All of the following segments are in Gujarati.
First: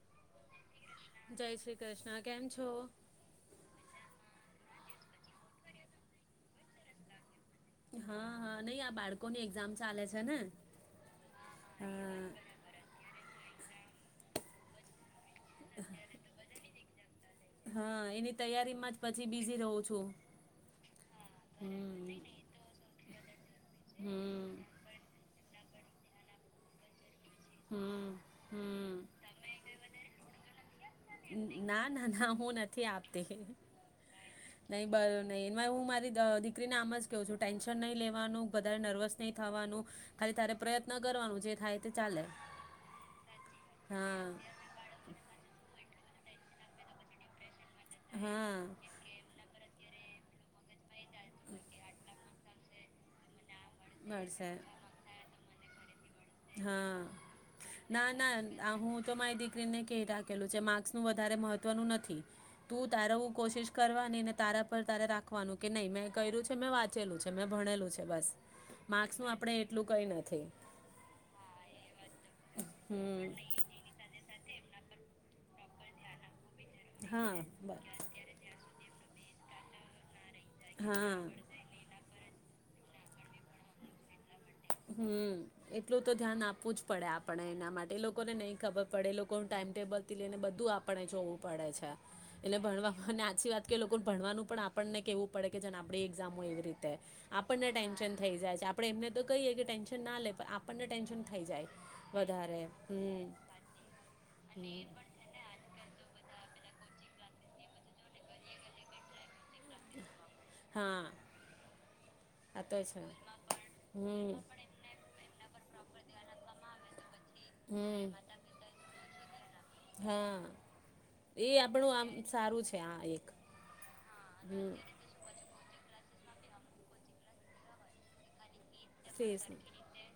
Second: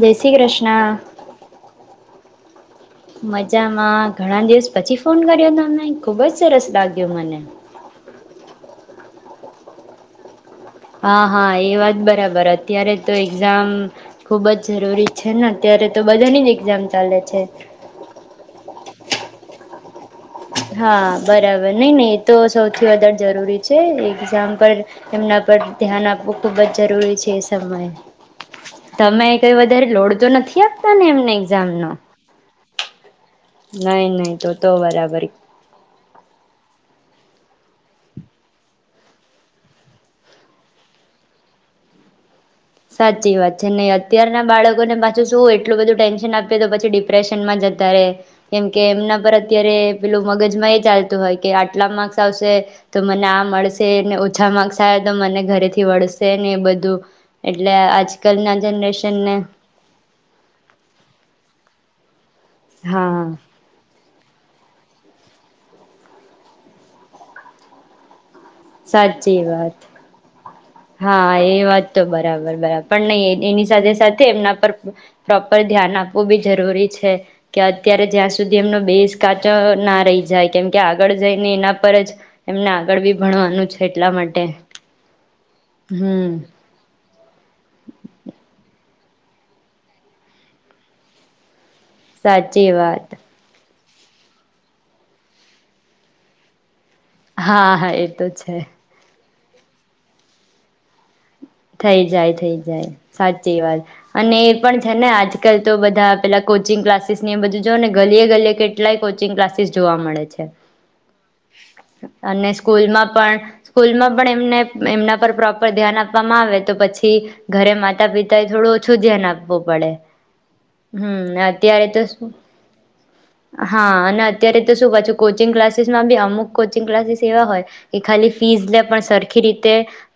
જય શ્રી કૃષ્ણ. જય શ્રી કૃષ્ણ. કેમ છો? મજામાં ઘણા દિવસ પછી ફોન કર્યો તમને ખુબ જ સરસ લાગ્યો મને. હા હા નય આ બાળકો ની એક્ઝામ ચાલે છે ને. હા હા એ વાત હા બરાબર અત્યારે તો એક્ઝામ ખૂબ જ જરૂરી છે. ત્યારે તો બધાની જ એક્ઝામ ચાલે છે. હા એની તૈયારી માં જ પછી બીઝી રહું છું. [inaudible] હા બરાબર નહી હમ નહી એ તો સૌથી વધારે જરૂરી છે એક્ઝામ હમ પર એમના પર ધ્યાન આપવું ખૂબ જ જરૂરી છે. એ હમ સમય હમ તમે કંઈ વધારે લોડતો નથી આપ ના, ના, ના હું નથી આપતી. નહીં નહીં તો તો નહી બરાબર [unintelligible] નહી હું મારી દ દીકરી ના જ કવું છું ટેન્શન નહીં લેવાનું વધારે નર્વસ નહી થવાનું ખાલી તારે પ્રયત્ન કરવાનું જે થાય તે ચાલે. સાચી વાત છે. નહી હા અત્યારના બાળકોને પાછું શું એટલું બધું ટેન્શન આપીએ તો પછી ડિપ્રેશનમાં જ તા રહે હા કેમ કે એમના પર અત્યારે પેલુ મગજમાં એ ચાલ તું હોય કે આટલા માર્ક્સ આવશે તો મને આ મળ શે ને મળશે ઓછા માર્સ આવે તો મને ઘરેથી તેવાળશ. છે ને એ બધું હા ના ના આજકાલના આ હું તો જનરેશનને મારી દીકરીને કહી રાખેલું છે માર્ક્સનું વધારે મહત્વનું ન થી. તું તાર હા ઉ કોશિશ કરવાની ને. તારા પર તારે રાખવાનું કે નહી મેં કર્યું છે, મેં વાંચેલું છે મેં ભણેલું છે બસ. માર્ક્સનું સાચી આપણે વાત એટલું કઈ નથી. હા એ વાત તો બરાબર બરાબર પણ હમ નહી એની સાથે સાથે એમના પર પ્રોપર ધ્યાન આપવું બી જરૂરી છે હા કે બ અત્યારે જ્યાં સુધી એમનો બેજ કાચો ના રહી જાય કેમ કે આગળ હા જઈ ને એના પર જ એમને આગળ બી ભણવાનું છે એટલા માટે. તો તો હમ ધ્યાન આપવું જ પડે. ને આપણે એના માટે લોકોને નહી ખબર પડે લોકો ટાઈમ ટેબલ થી લઈને બધું આપણે જોવું પડે છે. એટલે સાચી વાત. ભણવામાં સાચી વાત કે લોકોને ભણવાનું પણ આપણને કેહેવું પડે, કે જેને આપણે એઝામ હો એવી રીતે હા આપણને હા એ ટેન્શન તો થઈ જાય છે, આપણે એમને તો કહીએ કે ટેન્શન ના લે આપણને ટેન્શન થઈ જાય થઈ જાય થઈ વધારે જાય સાચી હમ વાત અને એ પણ છે ને આજકાલ તો બધા પેલા કોચિંગ ક્લાસીસ ની એ બજુ જો ને ગલીએ ગલીએ કેટલાય કોચિંગ ક્લાસ જોવા મળે છે. હા અને આ તો સ્કૂલ છે પણ સ્કૂલમાં પણ હમ એમને એમના પર પ્રો પર ધ્યાન પવામાં આવે તો પછી ઘરે હમ માતા પિતા એ થોડું ઓછું ધ્યાન આપવું પડે. હા હમ્મ, એ અત્યારે આપણું તો આમ શું સારું છે આ એક હા અને અત્યારે હમ તો શું પાછુ કોચિંગ ક્લાસી અમુખ કોચિંગ ક્લાસ એવા હોય કે ખાલી ફીસ લે પણ ફેસ સરખી રીતે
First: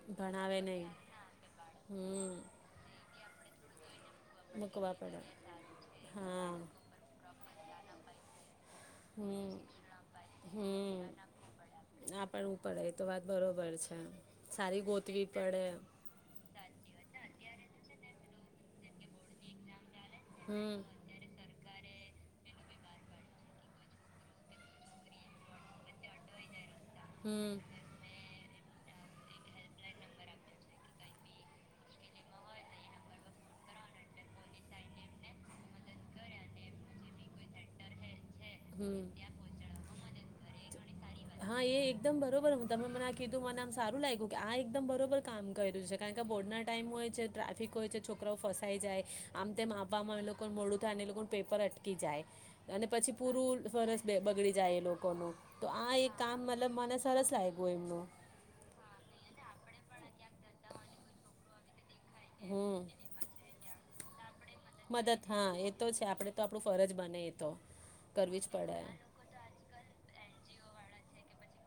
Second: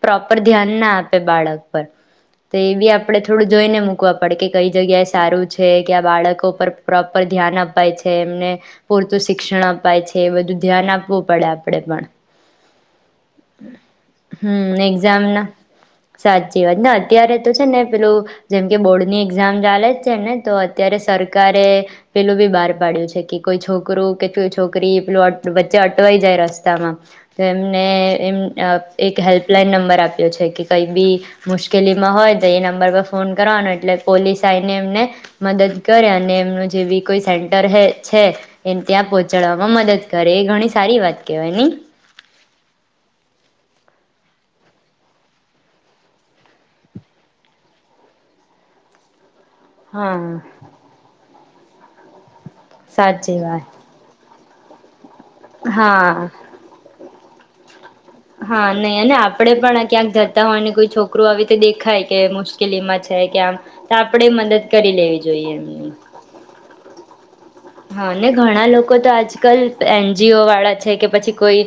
પ્રોપર ભણાવે ધ્યાન ના નહીં આપે બાળક પર હમ તો એ બી આપ આપડે થોડું તો એને મુ કવા પડે કે કઈ મૂકવા જગ્યાએ પડે સારું છે કે આ હા બાળકો પર પ્રોપર ધ્યાન આપ થાય છે એમને પૂરતું હમ શિક્ષણ અપાય છે, એ બધું ધ્યાન હમ આપવું પડે આપડે પણ. આપડવું પડે એ તો વાત બરોબર છે હમ્મ સારી ને એક્ઝામ ગોતવી ના પડે સાચી વાત ના અત્યારે છે ને પેલું જેમ કે બોર્ડ ની એક્ઝામ ચાલે છે ને તો હમ અત્યારે સરકારે પેલો ભી બાર પાડ્યું છે કે કોઈ છોકરું કે કોઈ છોકરી પેલું વચ્ચે અટવાઈ જાય રસ રસ્તા માં તો હમ એમને એમ એક હેલ્પલાઈન નંબર આપ્યો છે કે કંઈ બી મુશ્કેલીમાં હોય તો એ નંબર પર ફોન કરવાનો એટલે પોલીસ આવીને એમને મદદ કરે અને એમનું જે બી કોઈ સે ડરહે છે એને હમ ત્યાં પહોંચાડવામાં મદદ કરે એ ઘણી સારી વાત કેવાય હા ની એ એકદમ બરોબર હું તમે મને આ કીધું મને આમ સારું આ એકદમ બરોબર કામ કર્યું છે કારણ કે બોર્ડના ટાઈમ હોય છે ટ્રાફિક હોય છે છોકરાઓ ફસાઈ જાય આમ તેમ હા આવામાં એ લોકો મોડું થાય એ લોકો પેપર અટકી જાય અને પછી સાચી વાત [unintelligible] બગડી જાય એ લોકો કોનુ તો આ એક હા કામ મતલબ મને સરસ લાગ્યું એમનું આપણે પણ ક્યાંક જતા હોય ને કોઈ છોકરું આવે તો દેખાય કે હમ મુશ્કેલીમાં છે કે આમ આપણેે મદદ કરી લેવી મદદ જોઈએ હા એ તો એમની છે આપડે તો આપણું ફરજ બને એ તો હા ને કરવી જ ઘણા પડે લોકો તો આજકાલ એનજીઓ વાળા છે કે પછી કોઈ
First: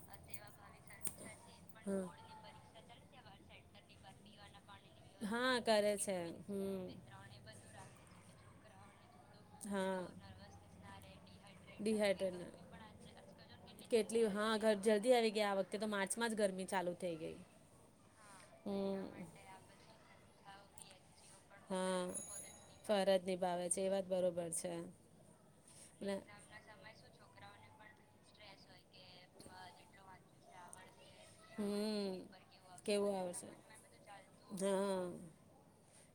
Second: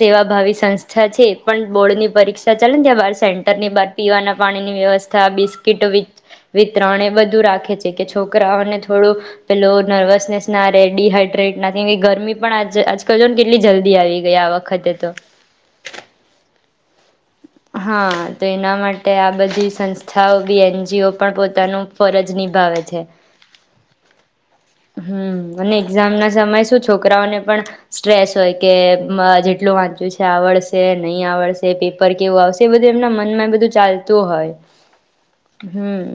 સેવાભાવી સંસ્થા છે પણ બોર્ડ ની પરીક્ષા ચાલે ત્યાં બ સેન્ટર ની બાર ઠંડી બાદ પીવાના પાણી ની પાણીની વ્યવસ્થા હા બિસ્કીટ કરે વિ છે હમ વિતરણ એ બધું રાખે છે કે છો કરાવવાને થોડું પેલો નર્વસનેસ ડીહાઈડ્રેટ ત્રણે નથી બધું રાખે છે કે છોકરાઓને થોડુંક હા નર્વસનેસ ના રહે ડિહાઈડ્રેટ ગરમી ડિહાઈડ્રેટ પણ આજકાલ જો ને કેટલી જલ્દી આવી કેટલી ગરમી ગઈ આ હા વખતે તો ને ચાલુ થઈ ગઈ હા તો એના માટે આ બધી બધું સંસ્થાઓ બી ખાવું પીએ એનજીઓ પણ જીવો પોતાનું પણ પોતાની ફરજ નિભાવે છે ફરજ નિભાવે છે. એ વાત બરોબર છે. હમ્મ અને એક્ઝામ એટલે ના સમયે શું છોકરાઓને પણ સ્ટ્રેસ હોય કે જેટલું વાંચ્યું છે આવડશે નહીં આવડશે પી હમ્મ કેવું આવશે ચાલતું હોય હા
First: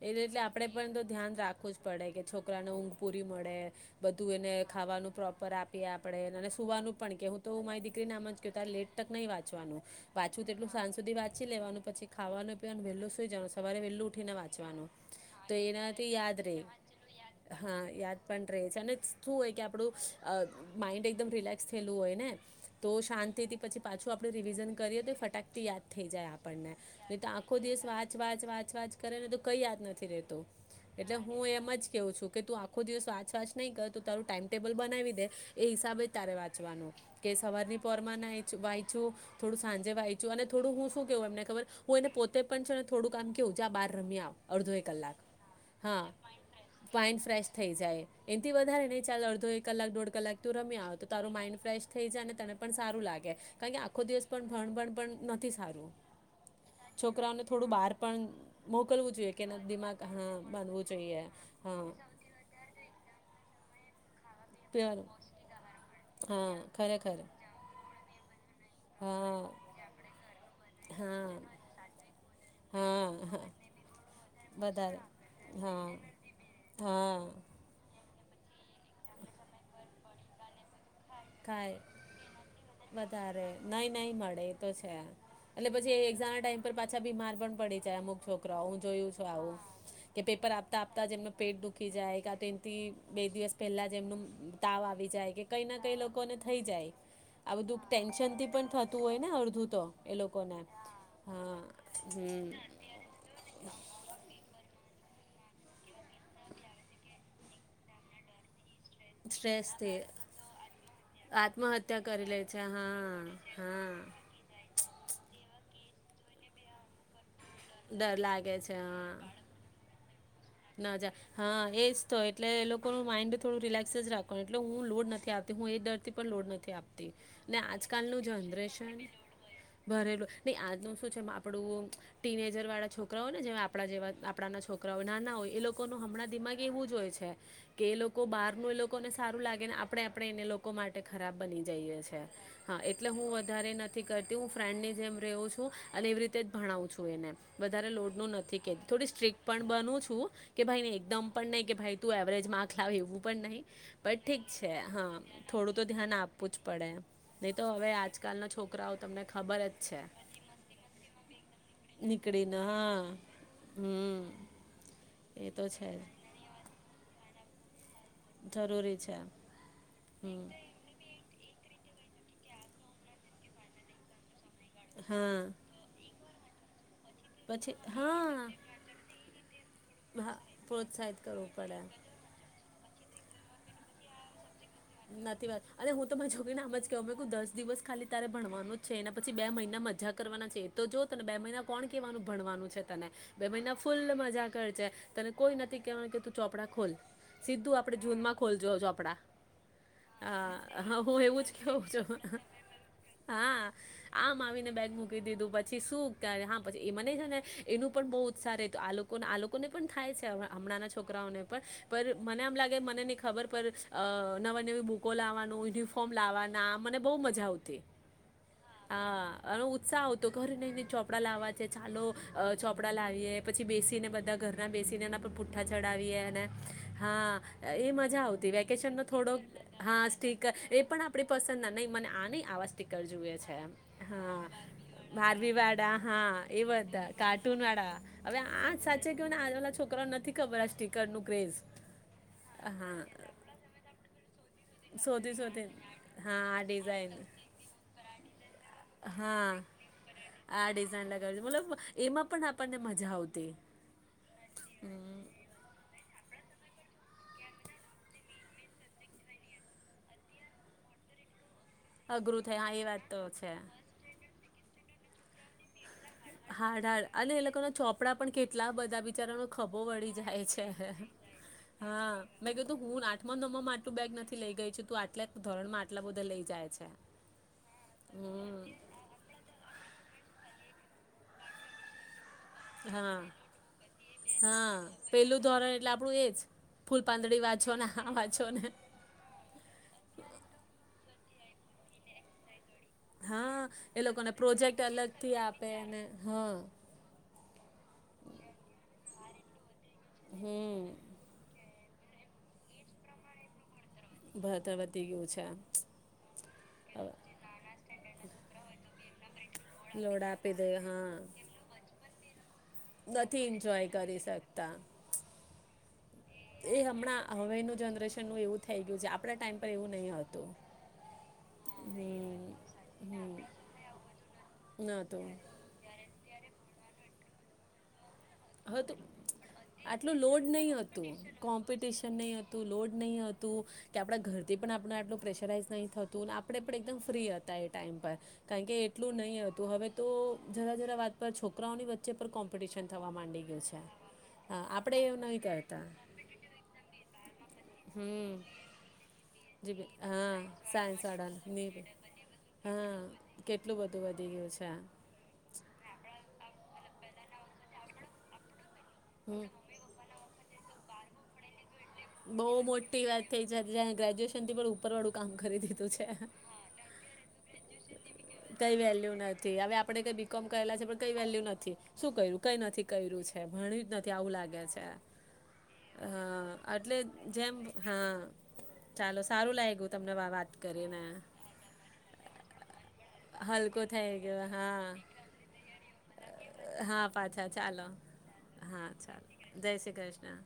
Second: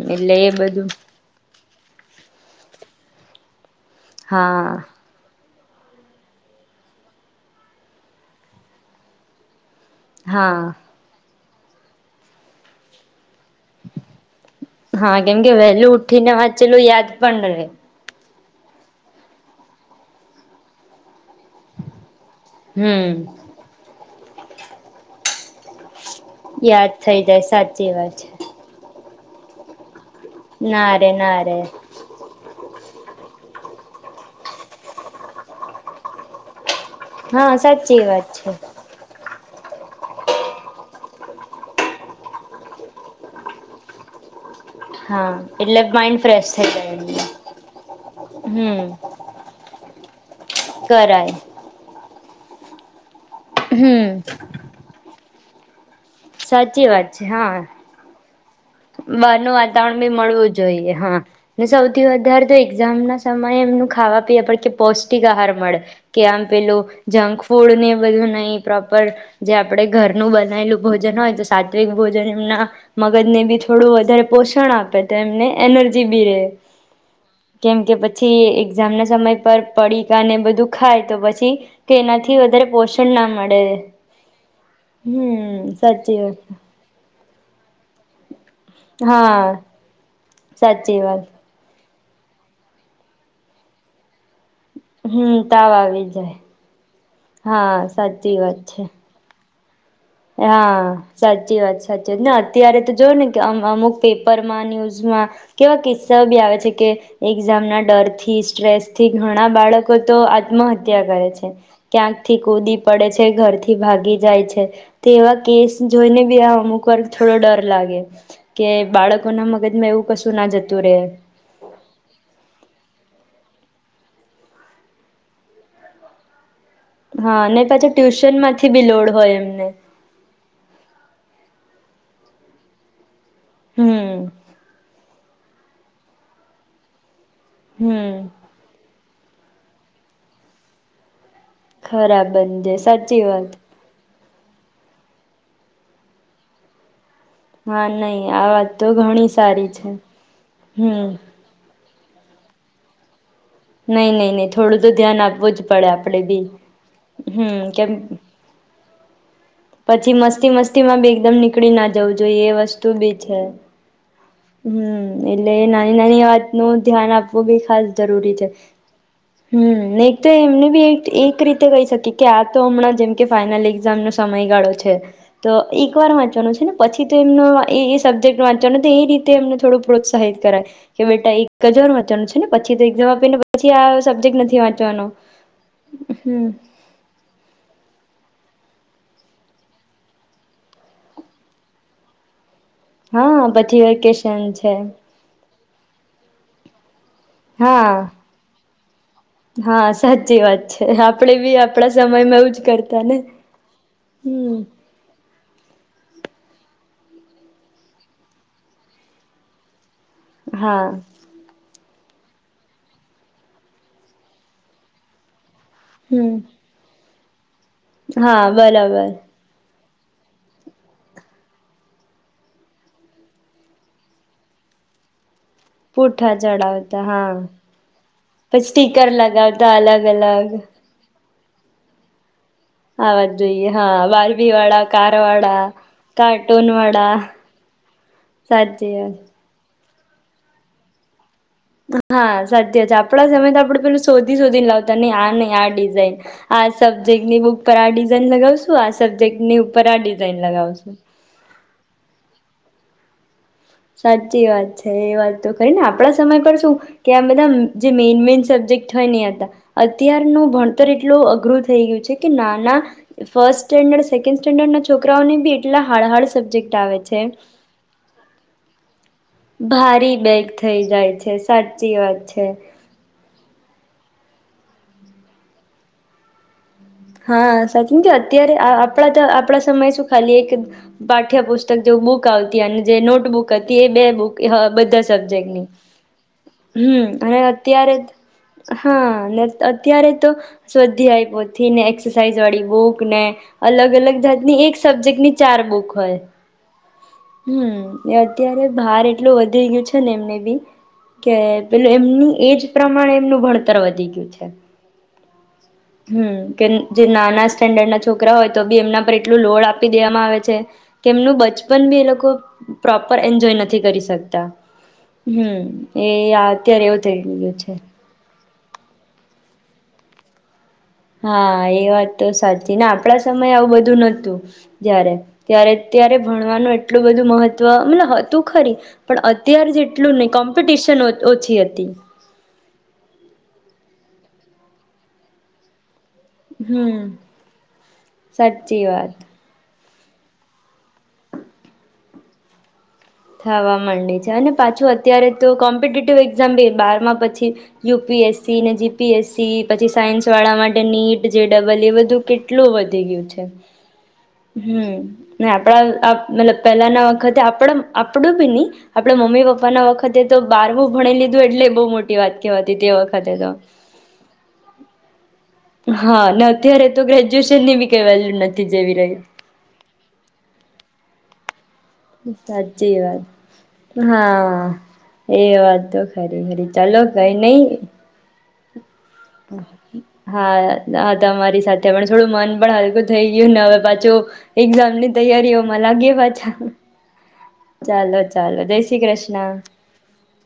એ એટલે આપડે પણ તો ધ્યાન રાખવું જ પડે કે છોકરાને ઊંઘ પૂરી મળે બધું એને હા ખાવાનું પ્રોપર આપ પે આપડે અને સુવાનું પણ કે હું તો મારી દીકરી નામ જ કું તારે લેટ તક નહીં વાંચવાનું. પાછું તેટલું હા સાજ સુધી પછી લેવાનું પછી ખાવાનું ત્યાં ન વહેલું સુઈ સવારે વેલું ઉઠીને વાંચવાનું હા કેમ કે તો વહેલું એનાથી ઉઠીને યાદ રે વાંચેલું યાદ પણ રહે હા યાદ રહે છે અને શું હોય કે આપણું માઇન્ડ એક રિલેક્સ થયેલું હોય ને તો હમ શાંતથી પછી પાછું આપ રિવિઝન કરીએ તો ફટાકથી યાદ થઈ જાય આપણને યાદ થઈ તો જાય આખો દિવસ સાચી વાત વાંચ વાંચ વાંચ કરે તો કઈ યાદ નથી રહેતું. છે ના રે એટલે ના હું રે એમ જ કેવું છું કે તું આખો દિવસ વાંચ વાંચ નહીં કર તું તારું ટાઈમટેબલ બનાવી દે એ હિસાબે તારે વાંચવાનું. કે હા સવાર ની પોર સાચી માં વાત છે નાય વાયચું. થોડું સાંજે વાંચું અને થોડું હું શું કેવું એમને ખબર હું એને પોતે પણ છ ને થોડું કામ કેવું જ્યા બહાર રમી આવ. અડધો એક કલાક હા એટલે હા માઇન્ડ ફ્રેશ થઈ જાય એમને માઇન્ડ ફ્રેશ થઈ જાય એથી વધારે નહી હમ ચાલ અડધો એક કલાક દોઢ કલાક તું રમી આવ તો તારું કરાય માઇન્ડ ફ્રેશ થઈ જાય. તને પણ સારું લાગે. હં ગળપણ નથી સારું. છોકરાઓને થોડું બહાર પણ. મોકલવું જોઈએ બાર કે નું એના વાતાવરણ દિમાગ બી હા મળવું બનવું જોઈએ હા હા સૌથી વધારે તો એક્ઝામ ના સમયે એમનું ખાવા પછી પ્યોર પૌષ્ટિક આહાર મળે કે આમ હા પેલું ખરેખર જંક ફૂડ ને બધુ નહિ. પ્રોપર હા જે આપણે ઘરનું બનાયેલું ભોજન હા હોય તો સાત્વિક ભોજન એમના હા મગજને હા બી થોડું વધારે પોષણ આપે વધારે તો એમને હા એનર્જી બી રહે હા કેમ કે પછી એક્ઝામ ના સમય પર પડી કા ને બધું ખાય તો પછી કાંઈ કે એનાથી વધારે પોષણ ના વધારે મળે, નહીં નહીં મળે એ તો છે એટલે હં પછી સાચી વાત એક્ઝામના ટાઈમ પર પાછા બીમાર પણ પડી જાય અમુક છોક [unintelligible] જોયું છે હા આવું કે પેપર આપતા સાચી આપતા જ વાત એમનું પેટ મૂકી જાય ક આ તો એમથી બે દિવસ પહેલાં જ એમનું તાવ આવી જાય હમ કે કઈ તાવ ના કઈ આવી લોક મને જાય થઈ જાય આ હા બધું સાચી ટેન્શનથી વાત પણ છે થતું હોયને આ બધું. હા સાચી વાત સાચી વાત ને હમ અત્યારે તો જો ને કે અમ અમુક પેપરમાં ન્યુઝ કેવા કિસ્સા બી આવે છે કે એકઝામ ના ડર થી સ્ટ્રેસ થી ઘણા બાળકો સ્ટ્રેસથી તો આત્મહત્યા કરે છે આત્મહત્યા ક્યાંક કરી થી લે છે કૂદી હા પડે છે ઘરથી હા ભાગી જાય છે. આ કેસ જોઈને બી આ અમુક વાર થોડો ડર લાગે ડર લાગે કે છે હા બાળકોના મગજમાં એવું કશું જતું ના રહે જાય હા એજ તો એટલે એ લોકો નું માઇન્ડ થોડું રિલેક્સ જ રાખવાનું એટલે હું લોડ નથી આવતી હું એ દર પણ લોડ નથ થી આપતી હા ને પાછા આજકાલ નું ટ્યુશન માંથી બી જનરેશન લોડ હોય એમને ભરેલું નહી આજનું શું છે પડવું ટીનેજર વાળા છોક રાઓયને જે આપડા જેવા હમ આપડા ના છોકરાઓ ના ના હોય એ લોકો ન હમણાં દિમાગ એવું જ હોય છે. કે એ હમ લોકો બહાર નું એ લોકોને સે સારું લાગે ને આપડે આપડે એને લોકો માટે ખરાબ બની જઈએ છે. ખરા બંધે હા એટલે સાચી હું વાત વધારે નથી કર તે હું ફ્રેન્ડ ની જેમ રહ્યો છું અને એવી રીતે જ ભણાવું છું એને. હા વધારે લોડ નહી નું આ નથી વાત તો કેતી થોડી ઘણી સ્ટ્રીક પણ સારી છે બન છું કે ભાઈ હમ એકદમ પણ નહી કે ભાઈ તું એવરેજ માર્ક લાવ એવું પણ નહી પણ નહી ઠીક નહી છે થોડું તો ધ્યાન હા આપવું જ થોડું તો પડે ધ્યાન આપડે બી આપવું જ પડે હમ નહી તો કેમ હવે આજકાલનો છોક કરાવ તમને પછી મસ્તી મસ્તી માં બી એકદમ નીકળી ના જવું જોઈ એ વસ્તુ બી છે. હં હં, એને નાની નાની વાતનું. ધ્યાન આપવુ બી ખાસ. જરૂરી છે જ જરૂરી છે હ નહિ તો હમ એમને બી એ એક રીત તો કહી શકી કે આ તો હમણાં જેમ કે ફાાઈનલ એક્ઝામ નો સમય. ગાળો છે હા તો એક વાર વાંચ ચલો છે ને પછી તો એમનો પછી એ એ સબ્જેક્ટ હા વાંચવા નો તો એ રીત થોડું હા પ્રોત્સાહિત કરાય કે પ્રોત્સાહિત બેટા કરવું એક જ પડે વાર વાંચવાનું છે ને. પછી તો એક્ઝામ આપીને પછી આ સબ્જેક નથી વા નથી વાંચવાનો અને હું તો મારી છોકરી ને એમ જ કહું મેં કીધું દસ દિવસ ખાલી ત્યારે ભણવાનું જ છે એના પછી બે મહિના મજા કરવાના છે તો જો તને બે મહિના કોણ કેહેવાનું ભણવાનું. છે તને બે હા મહિના પછી ફૂલ વેકેશન મજા કરે છે તને કોઈ નથી કેહેવાનું કે તું ચોપડા ખોલ. સીધું હા આપણે જૂનમાં ખોલજો [unintelligible] કપડા સાચી વાત હા હ છે હું આપડે એવું જ બી કેવું આપડા સમયમાં છું એવું જ કરતા ને હા આમ હમ આવીને બેગ મૂકી દીધું પછી શું હા પછી એ મને છે ને એનું પણ બહુ ઉત્સાહ આ લોકોને આ લોકોને પણ થાય છે હા હમણાંના છોકરાઓને પણ પર મને એમ લાગે મને ની ખબર પર અ નવા નવી બુકો લાવવાનું યુનિફોર્મ હમ લાવાના મને બોહ મજા આવતી. હા બરાબર. હા અને ઉત્સાહ આવતો ઘર નને ચોપડા લાવવા છે ચાલો ચોપડા લાવીએે પછી બેસીને બધા ઘરના બેસીને એના પર પૂટ પૂઠા ચડાવીએ પૂઠા ને ચડાવતા હા એ મજા આવતી પછી વેકેશન સ્ટીકર લગાવતા અલગ હા અલગ સ્ટીકર એ પણ આપ આપણી પસંદના નહીં મને આ નઇ. આવા સ્ટીકર આવા જુઇએ જ છે જોઈએ હા બારબી વાળા કાર વાળા બાર્બીવાળા હા એ કાર્ટૂન બધા વાળા કાર્ટૂન વાળા હવે આ સાચી સાચે વાત. કેવું ને આજના વાળા છોકરા છોકરાઓ નથી ખબર આ સ્ટીકરનુ. હા સાચે જ આપડા સમયમાં આપડે પેલું શોધી શોધી લાવતા નહી આ શોધી નહી શોધી આ ડિઝાઇન હા આ ડિઝાઇન સબ્જેક્ટની બુક પર આ ડિઝાઇન લગાવશું આ સબ્જેક્ટની હા ઉપર આ ડિઝાઇન આ લગાવશું. ડિઝાઇન લગાવી મતલબ એમાં પણ આપણને મજા આવતી. સાચી વાત છે એ હમ વાત તો ખરી ને આપડા તમે કરશું કે આ બધા જે મેઇન મેઇન સબ્જેક્ટ થઈ નહિ હતા અત્યારનું ભણતર એટલુ અઘર થઇ ગયું છે કે અઘરું થાય હા નાના એ વાત તો છે ફર્સ્ટ સ્ટાન્ડર્ડ સે ટેન સ્ટેન્ડર્ડના છોકરાઓને બી એટલા હાળહાળ સબ્જેક્ટ હાર્ડ આવે હાર્ડ છે અને એ લોકો ના ચોપડા પણ કેટલા બદ બચારાનો ખભો વળી ભારી જાય બેગ છે થઈ જાય છે સાચી હા વાત છે મેં કીધું હું આઠમા નમ્બર માટે બેગ નથી લઈ ગઈ છેું તું આટલા ધોરણમાં આટલા બધા લઈ જાય. છે હા સાચીન કે અત્યારે હમ આપણા આપડા સમય શું ખાલી એક પાઠ્યપુસ્તક જેવુ મુખ તો ત્યારે જે હા નોટબુક હતી એ બે બુક હા બધા પેલું સબજેક્ટની ધોરણ એટલે આપણું એ જ ફૂલ હ અને પાંદડી વાંચો ને અત્યારે આ વાંચો ને હા ને અત્યારે તો સ્વાધ્યાય થીમ એક્સરસાાઈઝ વાળી બુક ને હા અલગ એ અલગ લોકોને જાતની એક પ્રોજેક્ટ સબ્જેક્ટની અલગથી ચાર આપે બુક અને હોય હા હં એ અત્યારે બાર એટલુ વધી ગયું છે. છે ને એમને બી હમ કે પેલુ એમનુ એજ પ્રમાણે એમનું ભણતર તર વધી ગયું છે. ભણતર [inaudible] હમ કે જે હવે નાના સ્ટેન્ડર્ડ ના છોકરા હોય તો બી એમના પર એટલું લોડ આપી લોડ દેવામાં આવે આપી છે. દે કે હા એમનું બચપન બી એ લોકો પ્રોપર એન્જોય નથી કરી શકતા. હમ્મ. એ એ અત્યારે એવું થઇ હમણાં ગીયું છે. હવેનું જનરેશનનું એવું થઈ ગયું છે આપણા ટાઈમ પર એવું નહી હતું. હા એ હમ વાત તો સાચી ને આપડા હમ સમયે આવું બધું નતું જયારે. નતું ત્યારે ત્યારે ભણવાનું એટલું બધું મહત્વ મતલબ હત હતું આટલું લોડ નહી કોમ્પિટિશન હતું. ઓછી હતી કોમ્પિટિશન નહી હતું. લોડ નહી હતું. કે આપણા ઘરથી પણ આપણું આટલું પ્રેશરાઈઝ નહીં થત આપણે પણ એકદમ હમ ફ્રી હતા એ ટાઈમ પર કારણ કે સાચી વાત એટલું નહી હતું. હવે તો જરા જરા વાત પર છોકરાઓની વચ્ચે પણ કોમ્પિટિશન થવામાં થવા માંડે છે અને પાછું એવું અત્યારે નહીં તો કરતા કોમ્પિટેટિવ એક્ઝામ બારમાં પછી યુપી હમ એસસીને, જીપીએસસી જી બેન પછી સાયન્સ હા વાળા માટે સાયન્સ નીટ જે વાળાનું ની ડબલ બેન ઈ બધું કેટલું હા વધી ગયું છે. કેટલું બધું વધી ગયું છે હમ્મ ને આપણા મતલબ પહેલા ના વખતે આપડમ આપડું બી ની. આપડે હમ મમ્મી પપ્પા ના વખતે તો બારવું ભણી લીધું એટલે બહુ મોટી વાત બહુ કહેવાતી તે મોટી વાત વખતે થઈ તો જ ગ્રેજ્યુએશન થી પણ ઉપર વાળું કામ કરી દીધું. છે હા ને અત્યારે તો ગ્રેજ્યુએશનની બી કઈ વેલ્યુ નથી કઈ જેવી વેલ્યુ રહ્યું. નથી હવે આપણે કઈ બીકોમ કરેલા છે પણ કઈ વેલ્યુ નથી. શું કર્યું કઈ નથી કર્યું છે. ભણ્યું જ નથી આવું લાગે હા છે. એ વાત તો ખરી ખરી હ એટલે ચાલો કઈ જેમ નહી હા. ચાલો સારું લાગ્યું તમને વા વાત હા કરીને હા તમારી સાથે પણ થોડું મન પણ હલકું થઈ ગયું. ને હવે હલકો થઈ પાછું ગયો હા એક્ઝામ ની તૈયારીઓમાં લાગી પાછા. હા પાછા ચાલો ચાલો જય હા શ્રી ચાલો કૃષ્ણ. જય શ્રી કૃષ્ણ